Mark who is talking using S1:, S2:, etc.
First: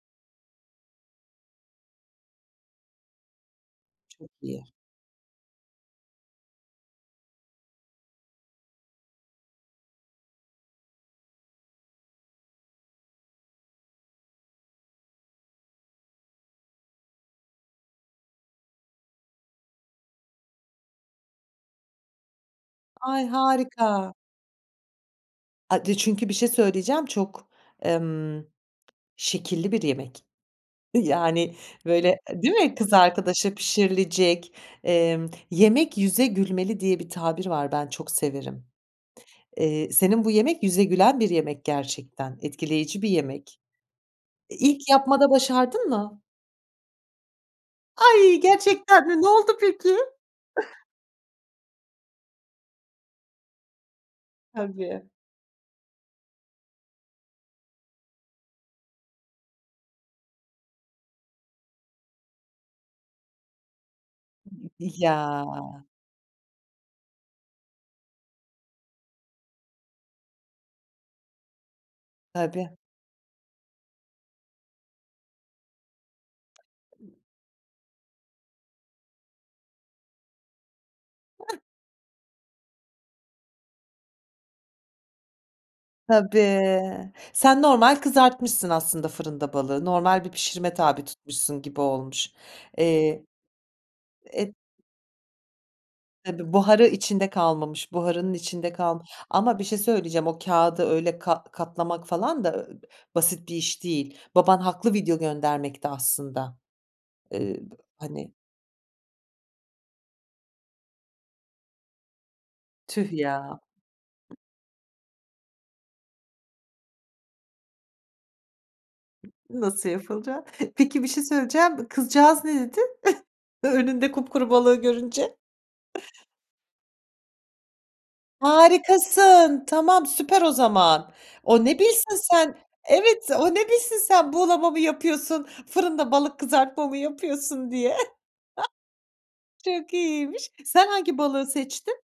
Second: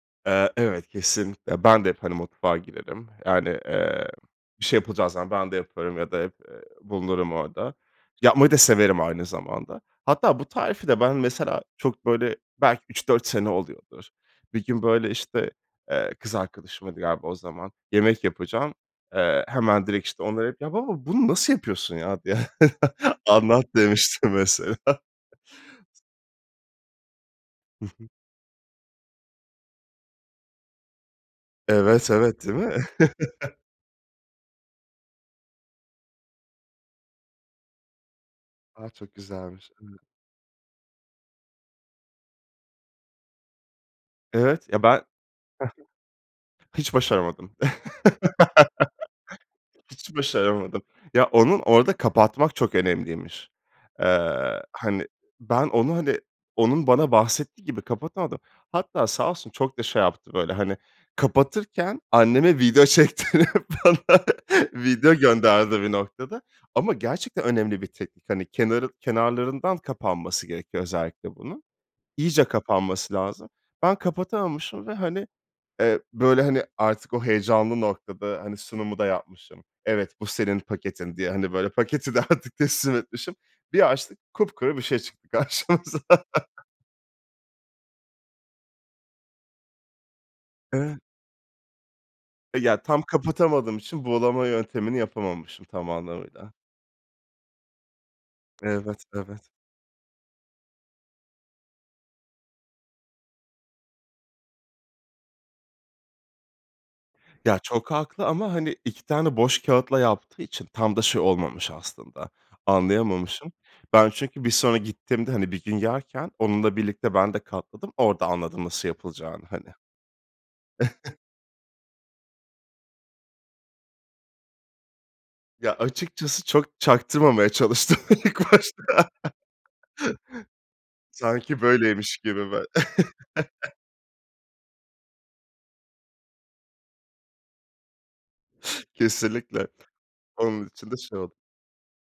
S1: Eee, evet, kesinlikle. Ben de hep, hani, mutfağa girerim. Yani, eee,
S2: Çok iyi.
S1: bir şey yapılacağı zaman ben de yaparım, ya da, hep, eee, bulunurum orada. Yapmayı da severim aynı zamanda. Hatta bu tarifi de ben, mesela, çok böyle, belki 3-4 sene oluyordur. Bir gün, böyle, işte, eee, kız arkadaşıma, diye, galiba o zaman yemek yapacağım. Eee, hemen, direkt, işte, onları arayıp, "Ya baba, bunu nasıl yapıyorsun ya?
S2: Ay,
S1: Anlat."
S2: harika.
S1: demiştim mesela.
S2: Ay, bir de çünkü bir şey söyleyeceğim. Çok,
S1: Hı hı.
S2: emm, şekilli bir yemek. Yani, böyle,
S1: Evet,
S2: eee,
S1: evet,
S2: değil
S1: değil
S2: mi,
S1: mi?
S2: kız arkadaşa pişirilecek. Emm, "Yemek yüze gülmeli." diye bir tabir var, ben çok severim.
S1: A, çok güzelmiş. Hı
S2: Eee,
S1: hı.
S2: senin bu yemek yüze gülen bir yemek gerçekten. Etkileyici bir yemek. Eee,
S1: Evet,
S2: ilk
S1: ya, ben, ha
S2: yapmada
S1: ha.
S2: başardın mı?
S1: Hiç başaramadım.
S2: Ay gerçekten mi! Ne oldu peki?
S1: Hiç başaramadım. Ya, onu orada kapatmak çok önemliymiş. Eee,
S2: Tabii.
S1: hani, ben onu, hani, onun bana bahsettiği gibi kapatamadım. Hatta sağ olsun çok da şey yaptı. Böyle, hani, kapatırken anneme video çektirip bana
S2: M eee,
S1: video gönderdi
S2: ya.
S1: bir noktada ama gerçekten önemli bir teknik. Hani, kenarı kenarlarından kapanması gerekiyor özellikle bunun. İyice
S2: Tabii.
S1: kapanması lazım. Ben kapatamamışım ve, hani, eee, böyle, hani, artık o heyecanlı noktada, hani, sunumu da yapmışım. "Evet, bu senin paketin." diye, hani, böyle paketi de artık teslim etmişim. Bir açtık, kupkuru bir şey çıktı karşımıza.
S2: Tabii, sen normal kızartmışsın aslında fırında balığı, normal bir pişirime
S1: Evet.
S2: tabi tutmuşsun gibi olmuş.
S1: E, ya, tam
S2: Eee,
S1: kapatamadığım için buğulama
S2: eee
S1: yöntemini yapamamışım tam
S2: Tabii
S1: anlamıyla.
S2: buharı içinde kalmamış, buharının içinde kalm
S1: Evet, evet.
S2: ama bir şey söyleyeceğim, o kâğıdı öyle kat katlamak falan da, eee, basit bir iş değil. Baban haklı video göndermekte aslında, eee,
S1: Ya,
S2: b
S1: çok haklı
S2: hani.
S1: ama, hani, 2 tane boş kâğıtla yaptığı için tam da şey olmamış aslında,
S2: Tüh
S1: anlayamamışım.
S2: ya.
S1: Ben çünkü bir sonra gittiğimde, hani, bir gün yerken onunla birlikte ben de katladım, orada anladım nasıl yapılacağını hani.
S2: Nasıl yapılacak? Peki, bir şey söyleyeceğim kızcağız ne dedi ö önünde kupkuru balığı görünce?
S1: Ya, açıkçası çok çaktırmamaya çalıştım ilk başta.
S2: Harikasın! Tamam süper o zaman.
S1: Sanki
S2: O ne bilsin
S1: böyleymiş gibi
S2: sen
S1: mi?
S2: Evet, o ne bilsin sen buğulama mı yapıyorsun, fırında balık kızartma mı yapıyorsun, diye.
S1: Kesinlikle.
S2: Çok iyiymiş.
S1: Onun
S2: Sen
S1: için de
S2: hangi
S1: şey oldu.
S2: balığı seçtin?